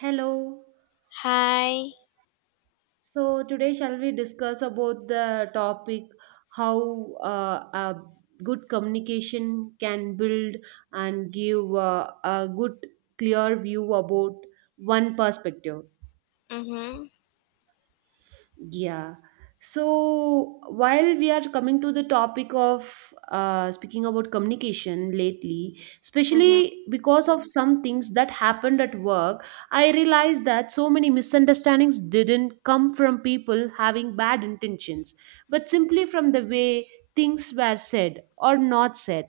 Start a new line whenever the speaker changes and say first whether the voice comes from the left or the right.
right: Hello.
left: Hi.
right: So today shall we discuss about the topic how a good communication can build and give a good clear view about one perspective.
left: Mhm.
right: Yeah. So while we are coming to the topic of speaking about communication lately,
left: Mhm.
right: especially because of some things that happened at work, I realized that so many misunderstandings didn't come from people having bad intentions, but simply from the way things were said or not said.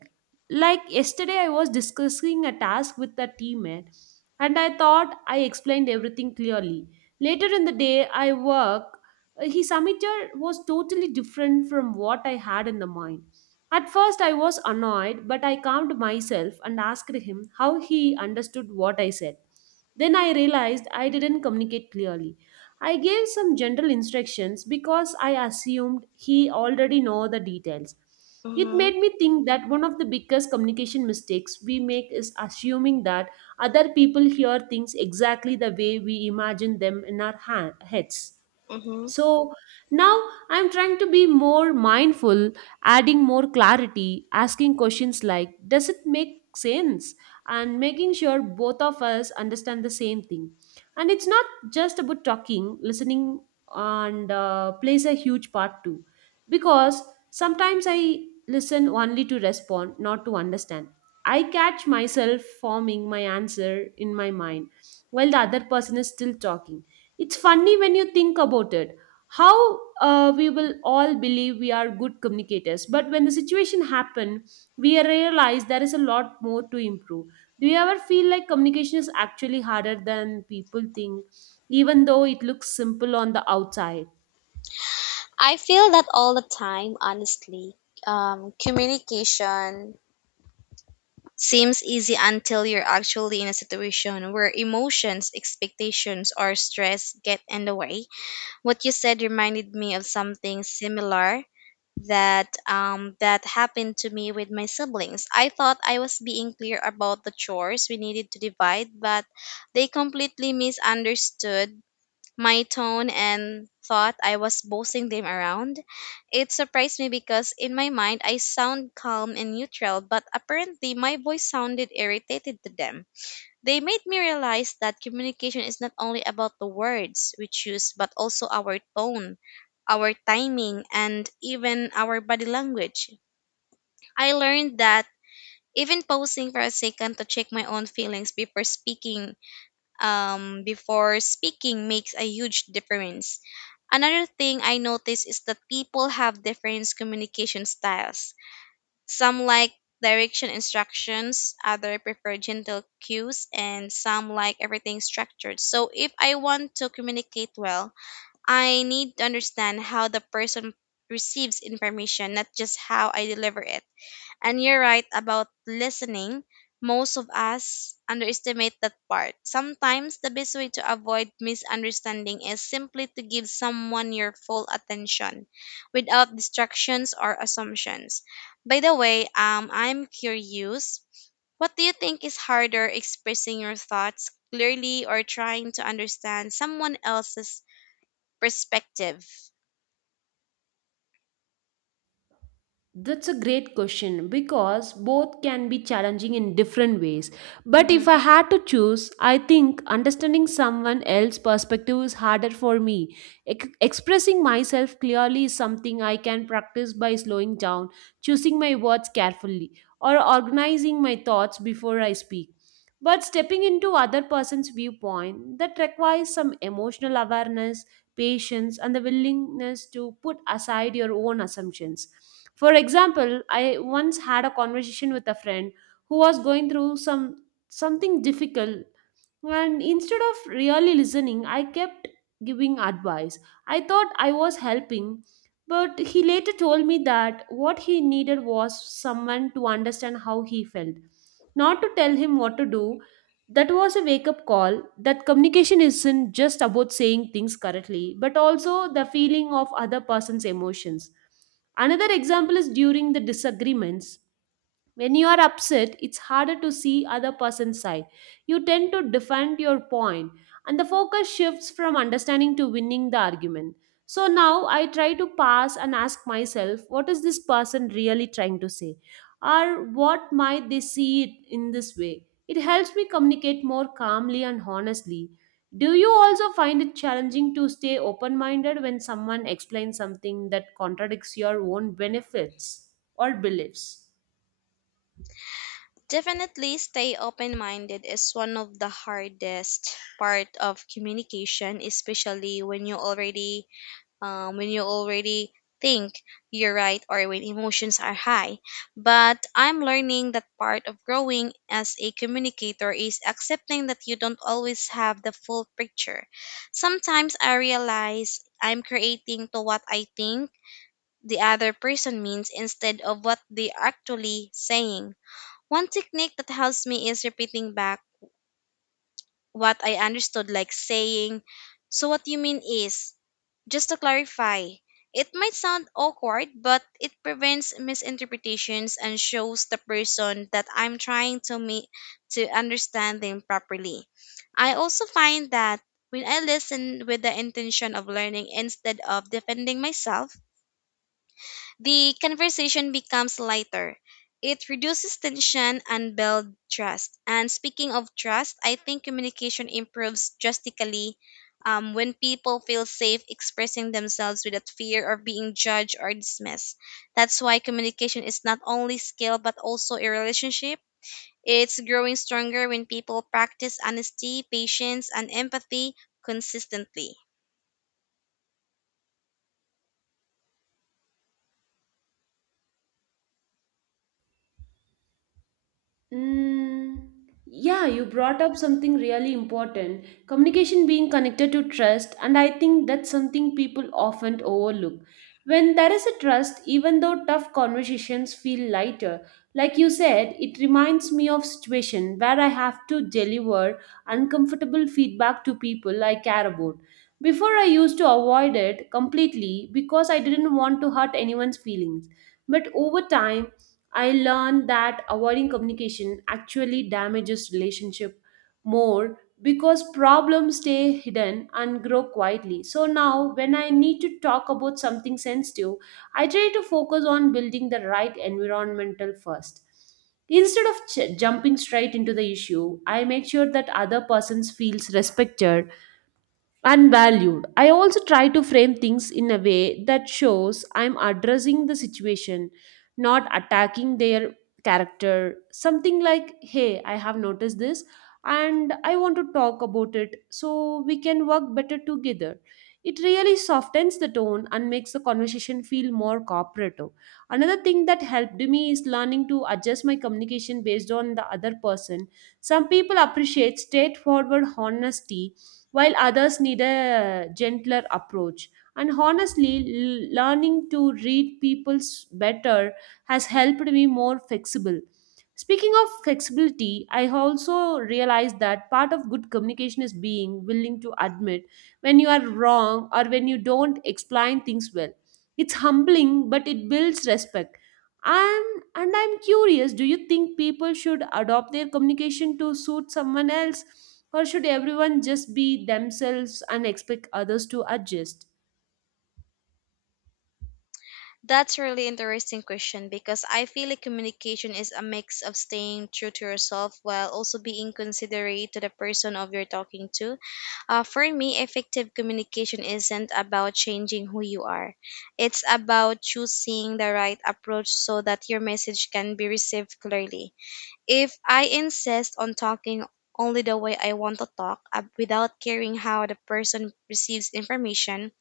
right: Like yesterday, I was discussing a task with a teammate, and I thought I explained everything clearly. Later in the day, I worked his amateur was totally different from what I had in the mind. At first, I was annoyed, but I calmed myself and asked him how he understood what I said. Then I realized I didn't communicate clearly. I gave some general instructions because I assumed he already know the details. It
left: Mhm.
right: made me think that one of the biggest communication mistakes we make is assuming that other people hear things exactly the way we imagine them in our heads.
left: Mhm.
right: So now I'm trying to be more mindful, adding more clarity, asking questions like, does it make sense? And making sure both of us understand the same thing. And it's not just about talking, listening, and plays a huge part too. Because sometimes I listen only to respond, not to understand. I catch myself forming my answer in my mind while the other person is still talking. It's funny when you think about it how we will all believe we are good communicators, but when the situation happen we realize there is a lot more to improve. Do you ever feel like communication is actually harder than people think, even though it looks simple on the outside?
left: I feel that all the time, honestly. Communication seems easy until you're actually in a situation where emotions, expectations, or stress get in the way. What you said reminded me of something similar that happened to me with my siblings. I thought I was being clear about the chores we needed to divide, but they completely misunderstood my tone and thought I was bossing them around. It surprised me because in my mind I sound calm and neutral, but apparently my voice sounded irritated to them. They made me realize that communication is not only about the words we choose, but also our tone, our timing, and even our body language. I learned that even pausing for a second to check my own feelings before speaking makes a huge difference. Another thing I notice is that people have different communication styles. Some like direction instructions, other prefer gentle cues, and some like everything structured. So if I want to communicate well, I need to understand how the person receives information, not just how I deliver it. And you're right about listening. Most of us underestimate that part. Sometimes the best way to avoid misunderstanding is simply to give someone your full attention without distractions or assumptions. By the way, I'm curious. What do you think is harder, expressing your thoughts clearly or trying to understand someone else's perspective?
right: That's a great question because both can be challenging in different ways. But if I
left: Mm-hmm.
right: had to choose, I think understanding someone else's perspective is harder for me. Expressing myself clearly is something I can practice by slowing down, choosing my words carefully, or organizing my thoughts before I speak. But stepping into other person's viewpoint that requires some emotional awareness, patience, and the willingness to put aside your own assumptions. For example, I once had a conversation with a friend who was going through something difficult, and instead of really listening, I kept giving advice. I thought I was helping, but he later told me that what he needed was someone to understand how he felt, not to tell him what to do. That was a wake up call that communication isn't just about saying things correctly, but also the feeling of other person's emotions. Another example is during the disagreements. When you are upset, it's harder to see other person's side. You tend to defend your point, and the focus shifts from understanding to winning the argument. So now I try to pass and ask myself, what is this person really trying to say? Or what might they see it in this way? It helps me communicate more calmly and honestly. Do you also find it challenging to stay open minded when someone explains something that contradicts your own benefits or beliefs?
left: Definitely, stay open minded is one of the hardest part of communication, especially when you already think you're right or when emotions are high. But I'm learning that part of growing as a communicator is accepting that you don't always have the full picture. Sometimes I realize I'm creating to what I think the other person means instead of what they actually saying. One technique that helps me is repeating back what I understood, like saying, "So what you mean is," just to clarify. It might sound awkward, but it prevents misinterpretations and shows the person that I'm trying to meet to understand them properly. I also find that when I listen with the intention of learning instead of defending myself, the conversation becomes lighter. It reduces tension and builds trust. And speaking of trust, I think communication improves drastically when people feel safe expressing themselves without fear of being judged or dismissed. That's why communication is not only skill but also a relationship. It's growing stronger when people practice honesty, patience, and empathy consistently.
right: Mm, yeah, you brought up something really important, communication being connected to trust, and I think that's something people often overlook. When there is a trust, even though tough conversations feel lighter, like you said, it reminds me of situation where I have to deliver uncomfortable feedback to people I care about. Before I used to avoid it completely because I didn't want to hurt anyone's feelings. But over time, I learned that avoiding communication actually damages relationship more because problems stay hidden and grow quietly. So now when I need to talk about something sensitive, I try to focus on building the right environmental first. Instead of jumping straight into the issue, I make sure that other persons feels respected, unvalued. I also try to frame things in a way that shows I'm addressing the situation, not attacking their character. Something like, hey, I have noticed this and I want to talk about it so we can work better together. It really softens the tone and makes the conversation feel more cooperative. Another thing that helped me is learning to adjust my communication based on the other person. Some people appreciate straightforward honesty while others need a gentler approach. And honestly, learning to read people's better has helped me more flexible. Speaking of flexibility, I also realized that part of good communication is being willing to admit when you are wrong or when you don't explain things well. It's humbling, but it builds respect. And I'm curious, do you think people should adopt their communication to suit someone else, or should everyone just be themselves and expect others to adjust?
left: That's a really interesting question because I feel like communication is a mix of staying true to yourself while also being considerate to the person of you're talking to. For me, effective communication isn't about changing who you are. It's about choosing the right approach so that your message can be received clearly. If I insist on talking only the way I want to talk, without caring how the person receives information,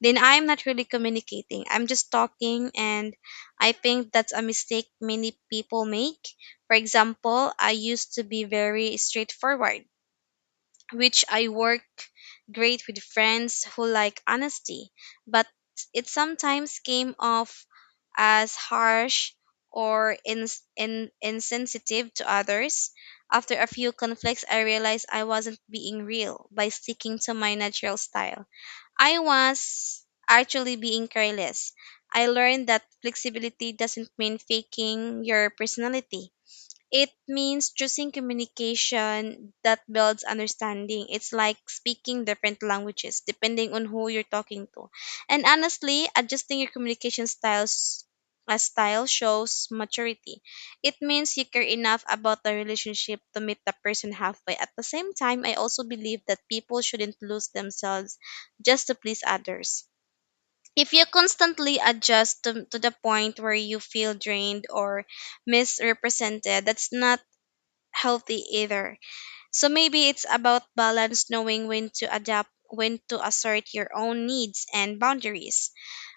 left: then I'm not really communicating. I'm just talking, and I think that's a mistake many people make. For example, I used to be very straightforward, which I work great with friends who like honesty, but it sometimes came off as harsh or insensitive to others. After a few conflicts, I realized I wasn't being real by sticking to my natural style. I was actually being careless. I learned that flexibility doesn't mean faking your personality. It means choosing communication that builds understanding. It's like speaking different languages depending on who you're talking to. And honestly, adjusting your communication style shows maturity. It means you care enough about the relationship to meet the person halfway. At the same time, I also believe that people shouldn't lose themselves just to please others. If you constantly adjust to the point where you feel drained or misrepresented, that's not healthy either. So maybe it's about balance, knowing when to adapt, when to assert your own needs and boundaries.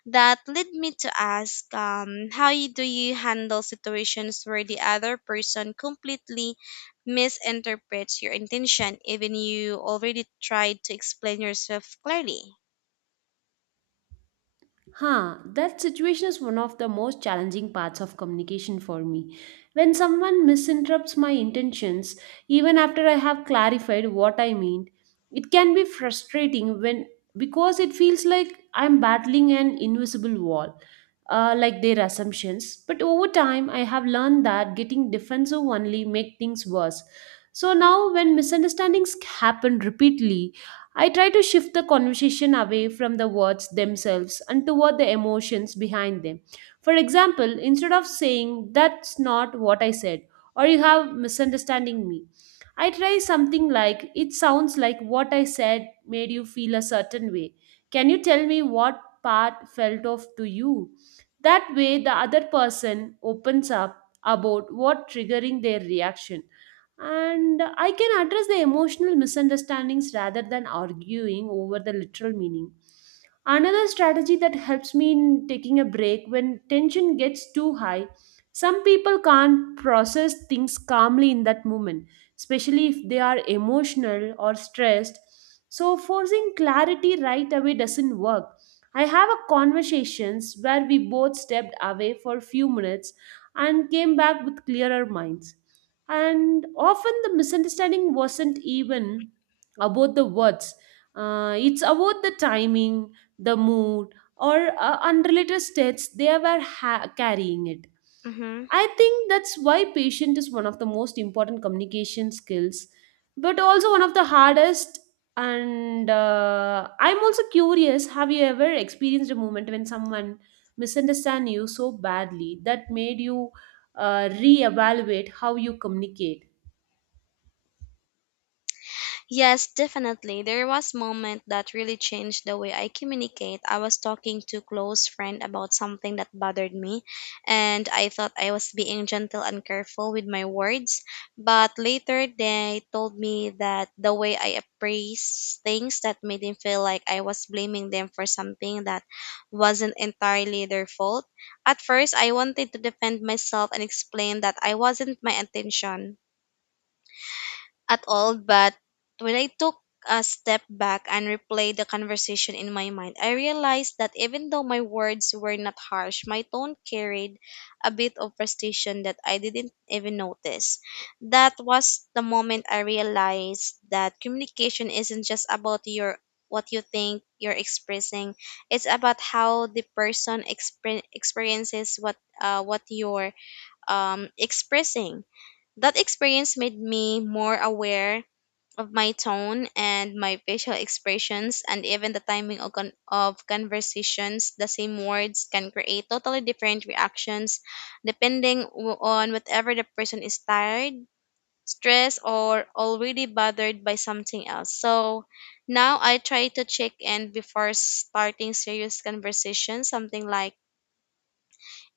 left: That led me to ask, do you handle situations where the other person completely misinterprets your intention, even you already tried to explain yourself clearly?
right: Huh, that situation is one of the most challenging parts of communication for me. When someone misinterrupts my intentions, even after I have clarified what I mean, it can be frustrating when because it feels like I'm battling an invisible wall, like their assumptions. But over time, I have learned that getting defensive only make things worse. So now, when misunderstandings happen repeatedly, I try to shift the conversation away from the words themselves and toward the emotions behind them. For example, instead of saying, that's not what I said, or you have misunderstanding me, I try something like, it sounds like what I said made you feel a certain way. Can you tell me what part felt off to you? That way, the other person opens up about what triggering their reaction, and I can address the emotional misunderstandings rather than arguing over the literal meaning. Another strategy that helps me in taking a break when tension gets too high, some people can't process things calmly in that moment, especially if they are emotional or stressed. So, forcing clarity right away doesn't work. I have a conversations where we both stepped away for a few minutes and came back with clearer minds, and often the misunderstanding wasn't even about the words, it's about the timing, the mood, or unrelated states they were carrying it. I think that's why patience is one of the most important communication skills, but also one of the hardest. And I'm also curious, have you ever experienced a moment when someone misunderstand you so badly that made you reevaluate how you communicate?
left: Yes, definitely. There was moment that really changed the way I communicate. I was talking to close friend about something that bothered me, and I thought I was being gentle and careful with my words, but later they told me that the way I appraised things that made them feel like I was blaming them for something that wasn't entirely their fault. At first, I wanted to defend myself and explain that I wasn't my intention at all, but when I took a step back and replayed the conversation in my mind, I realized that even though my words were not harsh, my tone carried a bit of frustration that I didn't even notice. That was the moment I realized that communication isn't just about your what you think you're expressing. It's about how the person experiences what you're expressing. That experience made me more aware of my tone and my facial expressions, and even the timing of conversations. The same words can create totally different reactions depending on whatever the person is tired, stressed, or already bothered by something else. So now I try to check in before starting serious conversation, something like,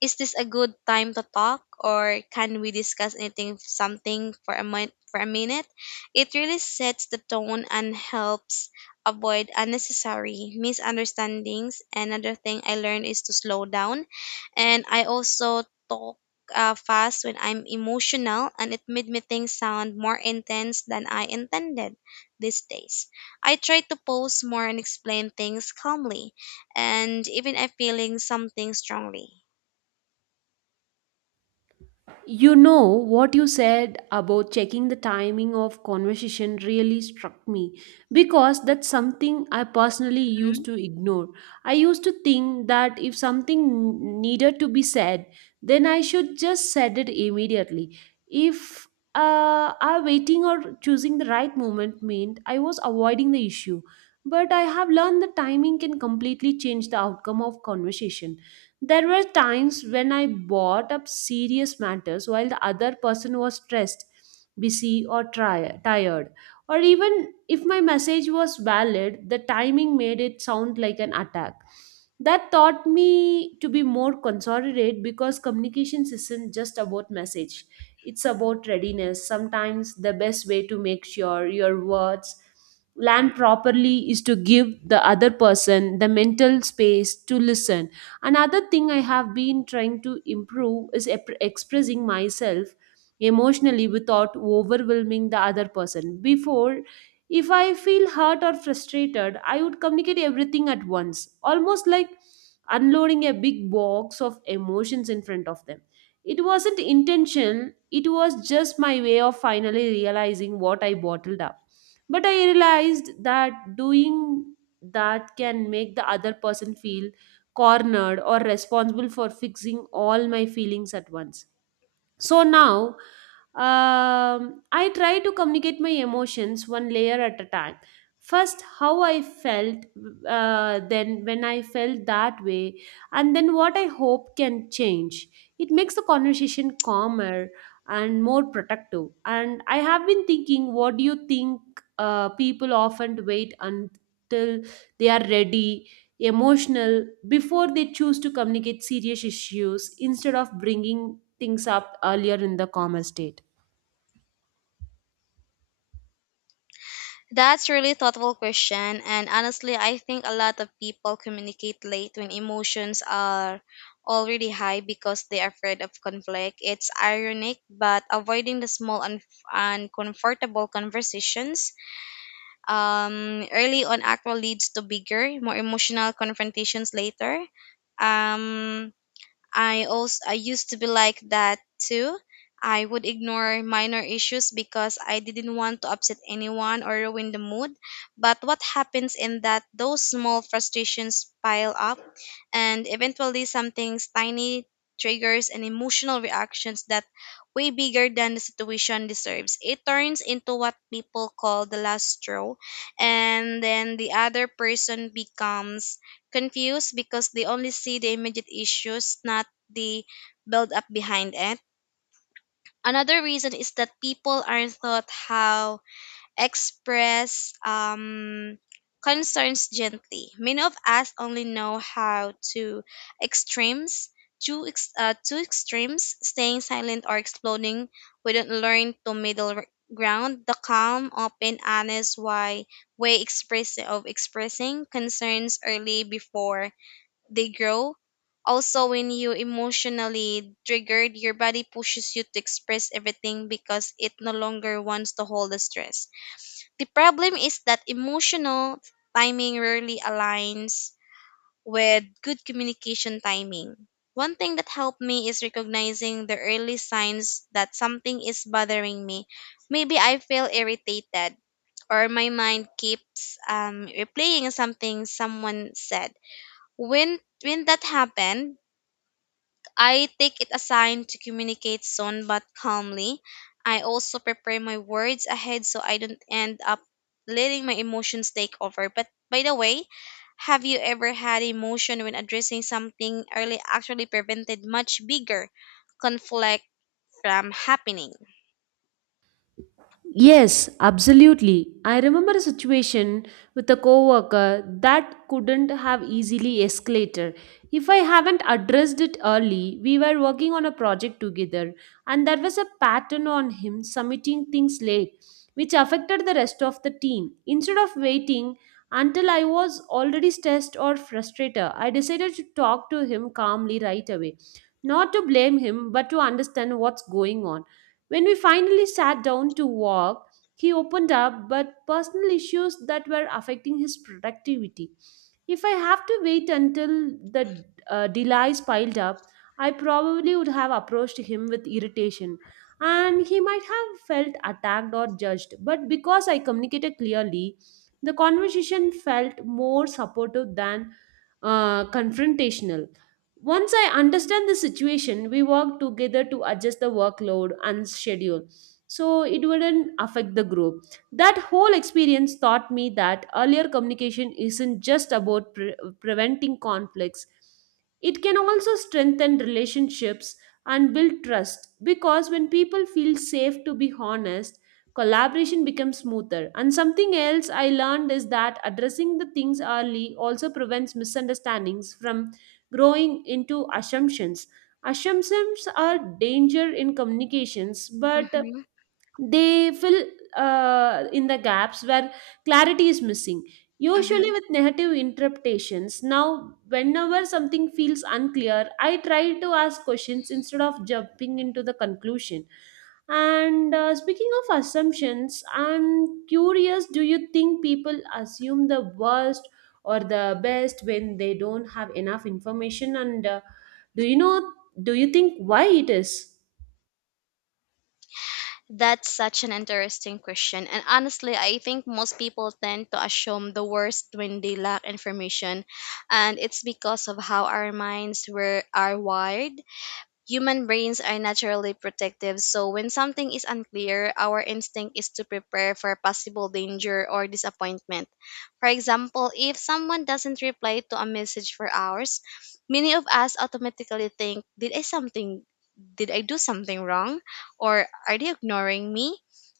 left: is this a good time to talk, or can we discuss anything something for a minute? It really sets the tone and helps avoid unnecessary misunderstandings. Another thing I learned is to slow down, and I also talk fast when I'm emotional, and it made me think sound more intense than I intended. These days I try to pause more and explain things calmly, and even if feeling something strongly.
right: You know, what you said about checking the timing of conversation really struck me because that's something I personally used to ignore. I used to think that if something needed to be said, then I should just said it immediately. If I waiting or choosing the right moment meant I was avoiding the issue. But I have learned that timing can completely change the outcome of conversation. There were times when I brought up serious matters while the other person was stressed, busy, or tired. Or even if my message was valid, the timing made it sound like an attack. That taught me to be more considerate because communication isn't just about message, it's about readiness. Sometimes the best way to make sure your words land properly is to give the other person the mental space to listen. Another thing I have been trying to improve is expressing myself emotionally without overwhelming the other person. Before, if I feel hurt or frustrated, I would communicate everything at once, almost like unloading a big box of emotions in front of them. It wasn't intentional, it was just my way of finally realizing what I bottled up. But I realized that doing that can make the other person feel cornered or responsible for fixing all my feelings at once. So now I try to communicate my emotions one layer at a time. First, how I felt, then when I felt that way, and then what I hope can change. It makes the conversation calmer and more productive. And I have been thinking, what do you think, people often wait until they are ready, emotional, before they choose to communicate serious issues instead of bringing things up earlier in the coma state?
left: That's a really thoughtful question, and honestly I think a lot of people communicate late when emotions are already high because they're afraid of conflict. It's ironic, but avoiding the small and uncomfortable conversations early on actually leads to bigger, more emotional confrontations later. Um, I also I used to be like that too. I would ignore minor issues because I didn't want to upset anyone or ruin the mood. But what happens in that those small frustrations pile up and eventually something tiny triggers and emotional reactions that way bigger than the situation deserves. It turns into what people call the last straw, and then the other person becomes confused because they only see the immediate issues, not the build up behind it. Another reason is that people aren't taught how express concerns gently. Many of us only know how to extremes, two extremes, staying silent or exploding. We don't learn to middle ground, the calm, open, honest, why way express of expressing concerns early before they grow. Also, when you emotionally triggered, your body pushes you to express everything because it no longer wants to hold the stress. The problem is that emotional timing rarely aligns with good communication timing. One thing that helped me is recognizing the early signs that something is bothering me. Maybe I feel irritated or my mind keeps replaying something someone said. When when that happened, I take it as sign to communicate soon but calmly. I also prepare my words ahead so I don't end up letting my emotions take over. But by the way, have you ever had emotion when addressing something early actually prevented much bigger conflict from happening?
right: Yes, absolutely. I remember a situation with a coworker that couldn't have easily escalated. If I haven't addressed it early, we were working on a project together and there was a pattern on him submitting things late, which affected the rest of the team. Instead of waiting until I was already stressed or frustrated, I decided to talk to him calmly right away. Not to blame him, but to understand what's going on. When we finally sat down to walk, he opened up, but personal issues that were affecting his productivity. If I have to wait until the delays piled up, I probably would have approached him with irritation and he might have felt attacked or judged. But because I communicated clearly, the conversation felt more supportive than confrontational. Once I understand the situation, we work together to adjust the workload and schedule so it wouldn't affect the group. That whole experience taught me that earlier communication isn't just about preventing conflicts, it can also strengthen relationships and build trust because when people feel safe to be honest, collaboration becomes smoother. And something else I learned is that addressing the things early also prevents misunderstandings from growing into assumptions. Assumptions are danger in communications, but
left: Mm-hmm.
right: they fill in the gaps where clarity is missing. Usually, with negative interpretations, now whenever something feels unclear, I try to ask questions instead of jumping into the conclusion. And speaking of assumptions, I'm curious, do you think people assume the worst or the best when they don't have enough information? And do you know, do you think why it is?
left: That's such an interesting question. And honestly, I think most people tend to assume the worst when they lack information. And it's because of how our minds are wired. Human brains are naturally protective, so when something is unclear, our instinct is to prepare for possible danger or disappointment. For example, if someone doesn't reply to a message for hours, many of us automatically think, did I something did I do something wrong, or are they ignoring me?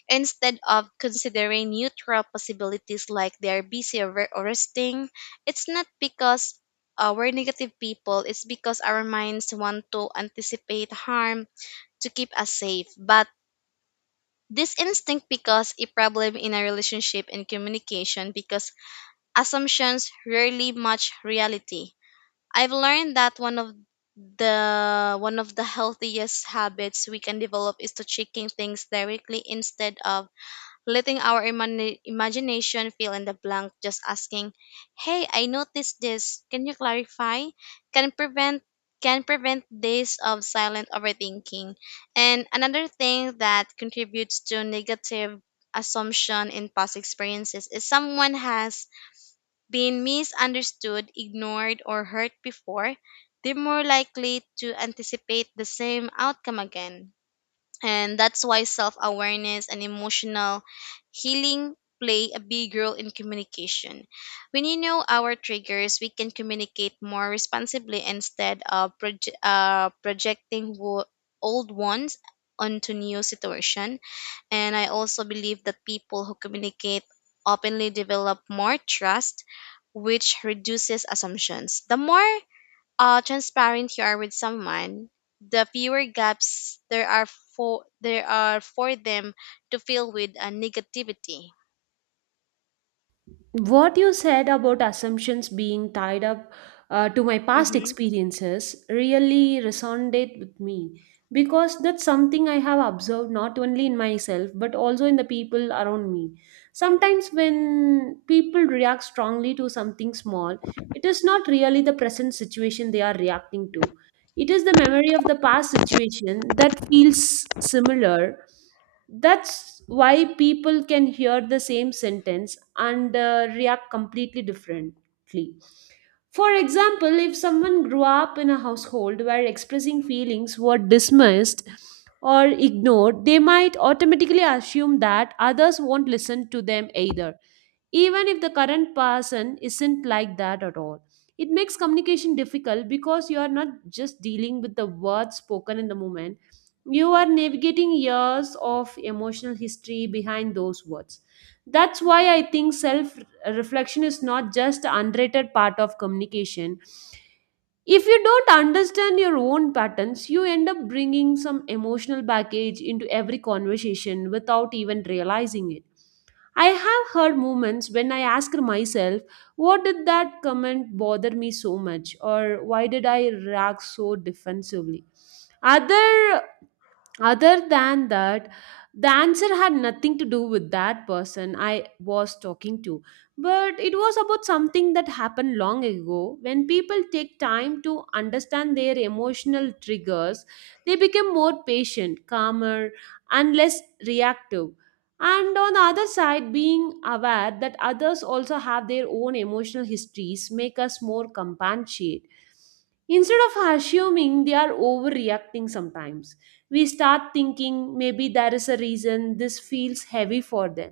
left: Instead of considering neutral possibilities like they are busy or resting, it's not because we're negative people, it's because our minds want to anticipate harm to keep us safe. But this instinct because a problem in a relationship and communication because assumptions rarely match reality. I've learned that one of the healthiest habits we can develop is to checking things directly instead of letting our imagination fill in the blank, just asking, "Hey, I noticed this. Can you clarify?" Can prevent can prevent days of silent overthinking. And another thing that contributes to negative assumption in past experiences is someone has been misunderstood, ignored, or hurt before, they're more likely to anticipate the same outcome again. And that's why self-awareness and emotional healing play a big role in communication. When you know our triggers, we can communicate more responsibly instead of projecting old ones onto new situation. And I also believe that people who communicate openly develop more trust, which reduces assumptions. The more transparent you are with someone, the fewer gaps there are for them to fill with negativity.
right: What you said about assumptions being tied up to my past
left: Hmm.
right: experiences really resonated with me because that's something I have observed not only in myself but also in the people around me. Sometimes, when people react strongly to something small, it is not really the present situation they are reacting to, it is the memory of the past situation that feels similar. That's why people can hear the same sentence and react completely differently. For example, if someone grew up in a household where expressing feelings were dismissed or ignored, they might automatically assume that others won't listen to them either, even if the current person isn't like that at all. It makes communication difficult because you are not just dealing with the words spoken in the moment, you are navigating years of emotional history behind those words. That's why I think self reflection is not just an underrated part of communication. If you don't understand your own patterns, you end up bringing some emotional baggage into every conversation without even realizing it. I have heard moments when I ask myself, what did that comment bother me so much? Or why did I react so defensively? Other other than that, the answer had nothing to do with that person I was talking to, but it was about something that happened long ago. When people take time to understand their emotional triggers, they become more patient, calmer, and less reactive. And on the other side, being aware that others also have their own emotional histories make us more compassionate. Instead of assuming they are overreacting sometimes, we start thinking maybe there is a reason this feels heavy for them.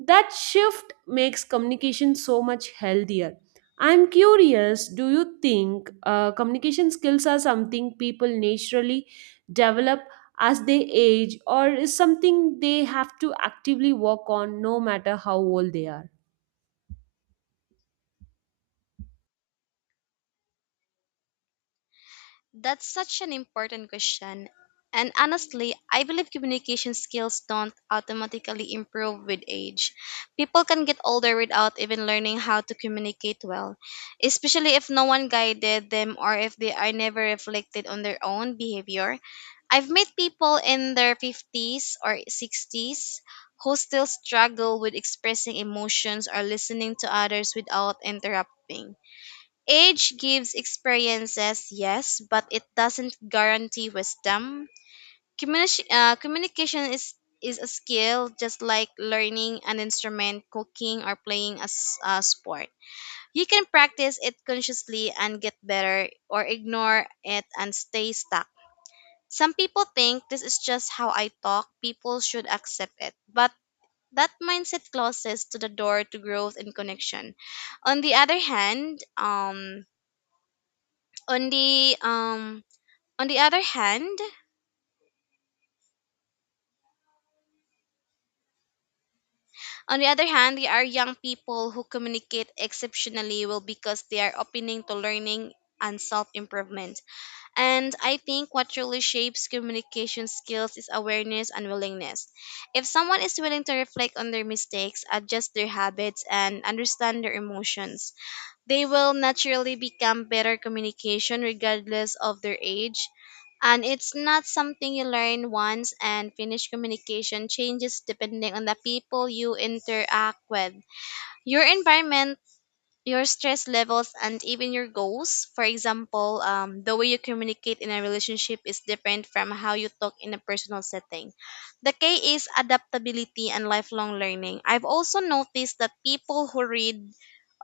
right: That shift makes communication so much healthier. I'm curious, do you think communication skills are something people naturally develop as they age, or is something they have to actively work on no matter how old they are?
left: That's such an important question. And honestly, I believe communication skills don't automatically improve with age. People can get older without even learning how to communicate well, especially if no one guided them or if they are never reflected on their own behavior. I've met people in their 50s or 60s who still struggle with expressing emotions or listening to others without interrupting. Age gives experiences, yes, but it doesn't guarantee wisdom. Communication is a skill, just like learning an instrument, cooking, or playing a sport. You can practice it consciously and get better, or ignore it and stay stuck. Some people think this is just how I talk, people should accept it. But that mindset closes to the door to growth and connection. On the other hand, on the um on the other hand On the other hand, there are young people who communicate exceptionally well because they are opening to learning and self-improvement. And I think what truly shapes communication skills is awareness and willingness. If someone is willing to reflect on their mistakes, adjust their habits, and understand their emotions, they will naturally become better communication regardless of their age. And it's not something you learn once and finish. Communication changes depending on the people you interact with. Your environment, your stress levels, and even your goals. For example, the way you communicate in a relationship is different from how you talk in a personal setting. The K is adaptability and lifelong learning. I've also noticed that people who read,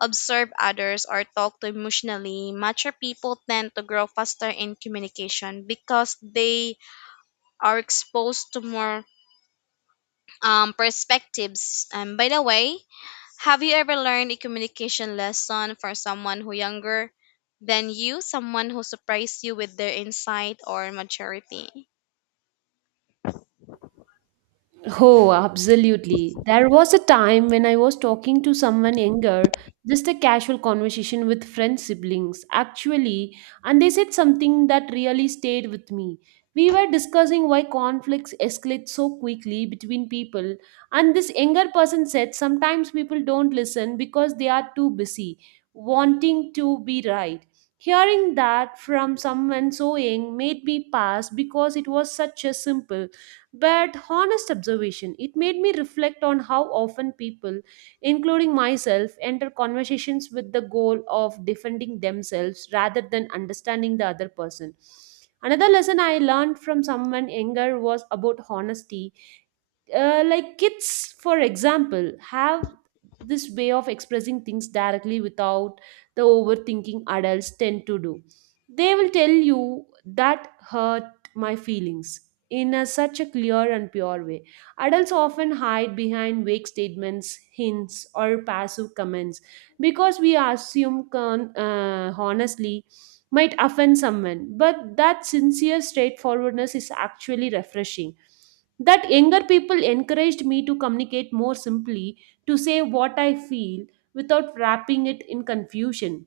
left: observe others, or talk to emotionally, mature people tend to grow faster in communication because they are exposed to more perspectives. And by the way, have you ever learned a communication lesson from someone who younger than you, someone who surprised you with their insight or maturity?
right: Oh, absolutely. There was a time when I was talking to someone younger, just a casual conversation with friends, siblings, actually, and they said something that really stayed with me. We were discussing why conflicts escalate so quickly between people, and this younger person said sometimes people don't listen because they are too busy, wanting to be right. Hearing that from someone so young made me pass because it was such a simple but honest observation. It made me reflect on how often people, including myself, enter conversations with the goal of defending themselves rather than understanding the other person. Another lesson I learned from someone younger was about honesty. Like kids for example have this way of expressing things directly without the overthinking adults tend to do. They will tell you that hurt my feelings in a, such a clear and pure way. Adults often hide behind vague statements, hints, or passive comments because we assume honestly might offend someone, but that sincere straightforwardness is actually refreshing. That younger people encouraged me to communicate more simply, to say what I feel without wrapping it in confusion.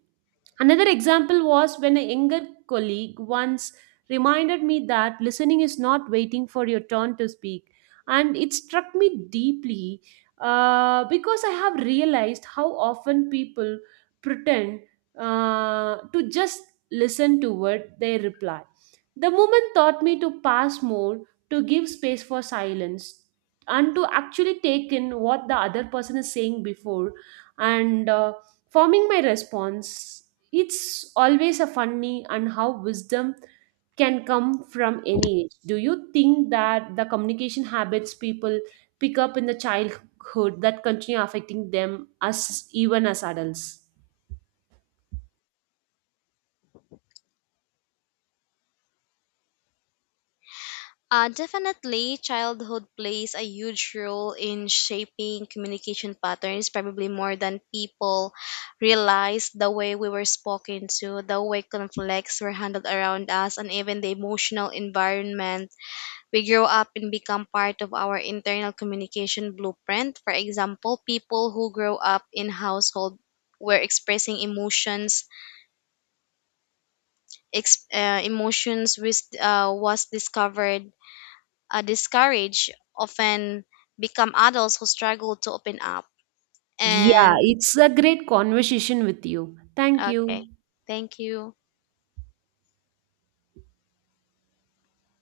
right: Another example was when a younger colleague once reminded me that listening is not waiting for your turn to speak. And it struck me deeply because I have realized how often people pretend to just listen toward their reply. The moment taught me to pass more, to give space for silence, and to actually take in what the other person is saying before and forming my response. It's always a funny and how wisdom can come from any age. Do you think that the communication habits people pick up in the childhood that continue affecting them as even as adults?
left: Definitely, childhood plays a huge role in shaping communication patterns, probably more than people realize. The way we were spoken to, the way conflicts were handled around us, and even the emotional environment we grow up and become part of our internal communication blueprint. For example, people who grow up in household where expressing emotions, ex- uh, emotions which uh, was discovered, discouraged, often become adults who struggle to open up.
right: Yeah,
left: And
right: it's a great conversation with you. Thank
left: okay,
right: you.
left: thank you.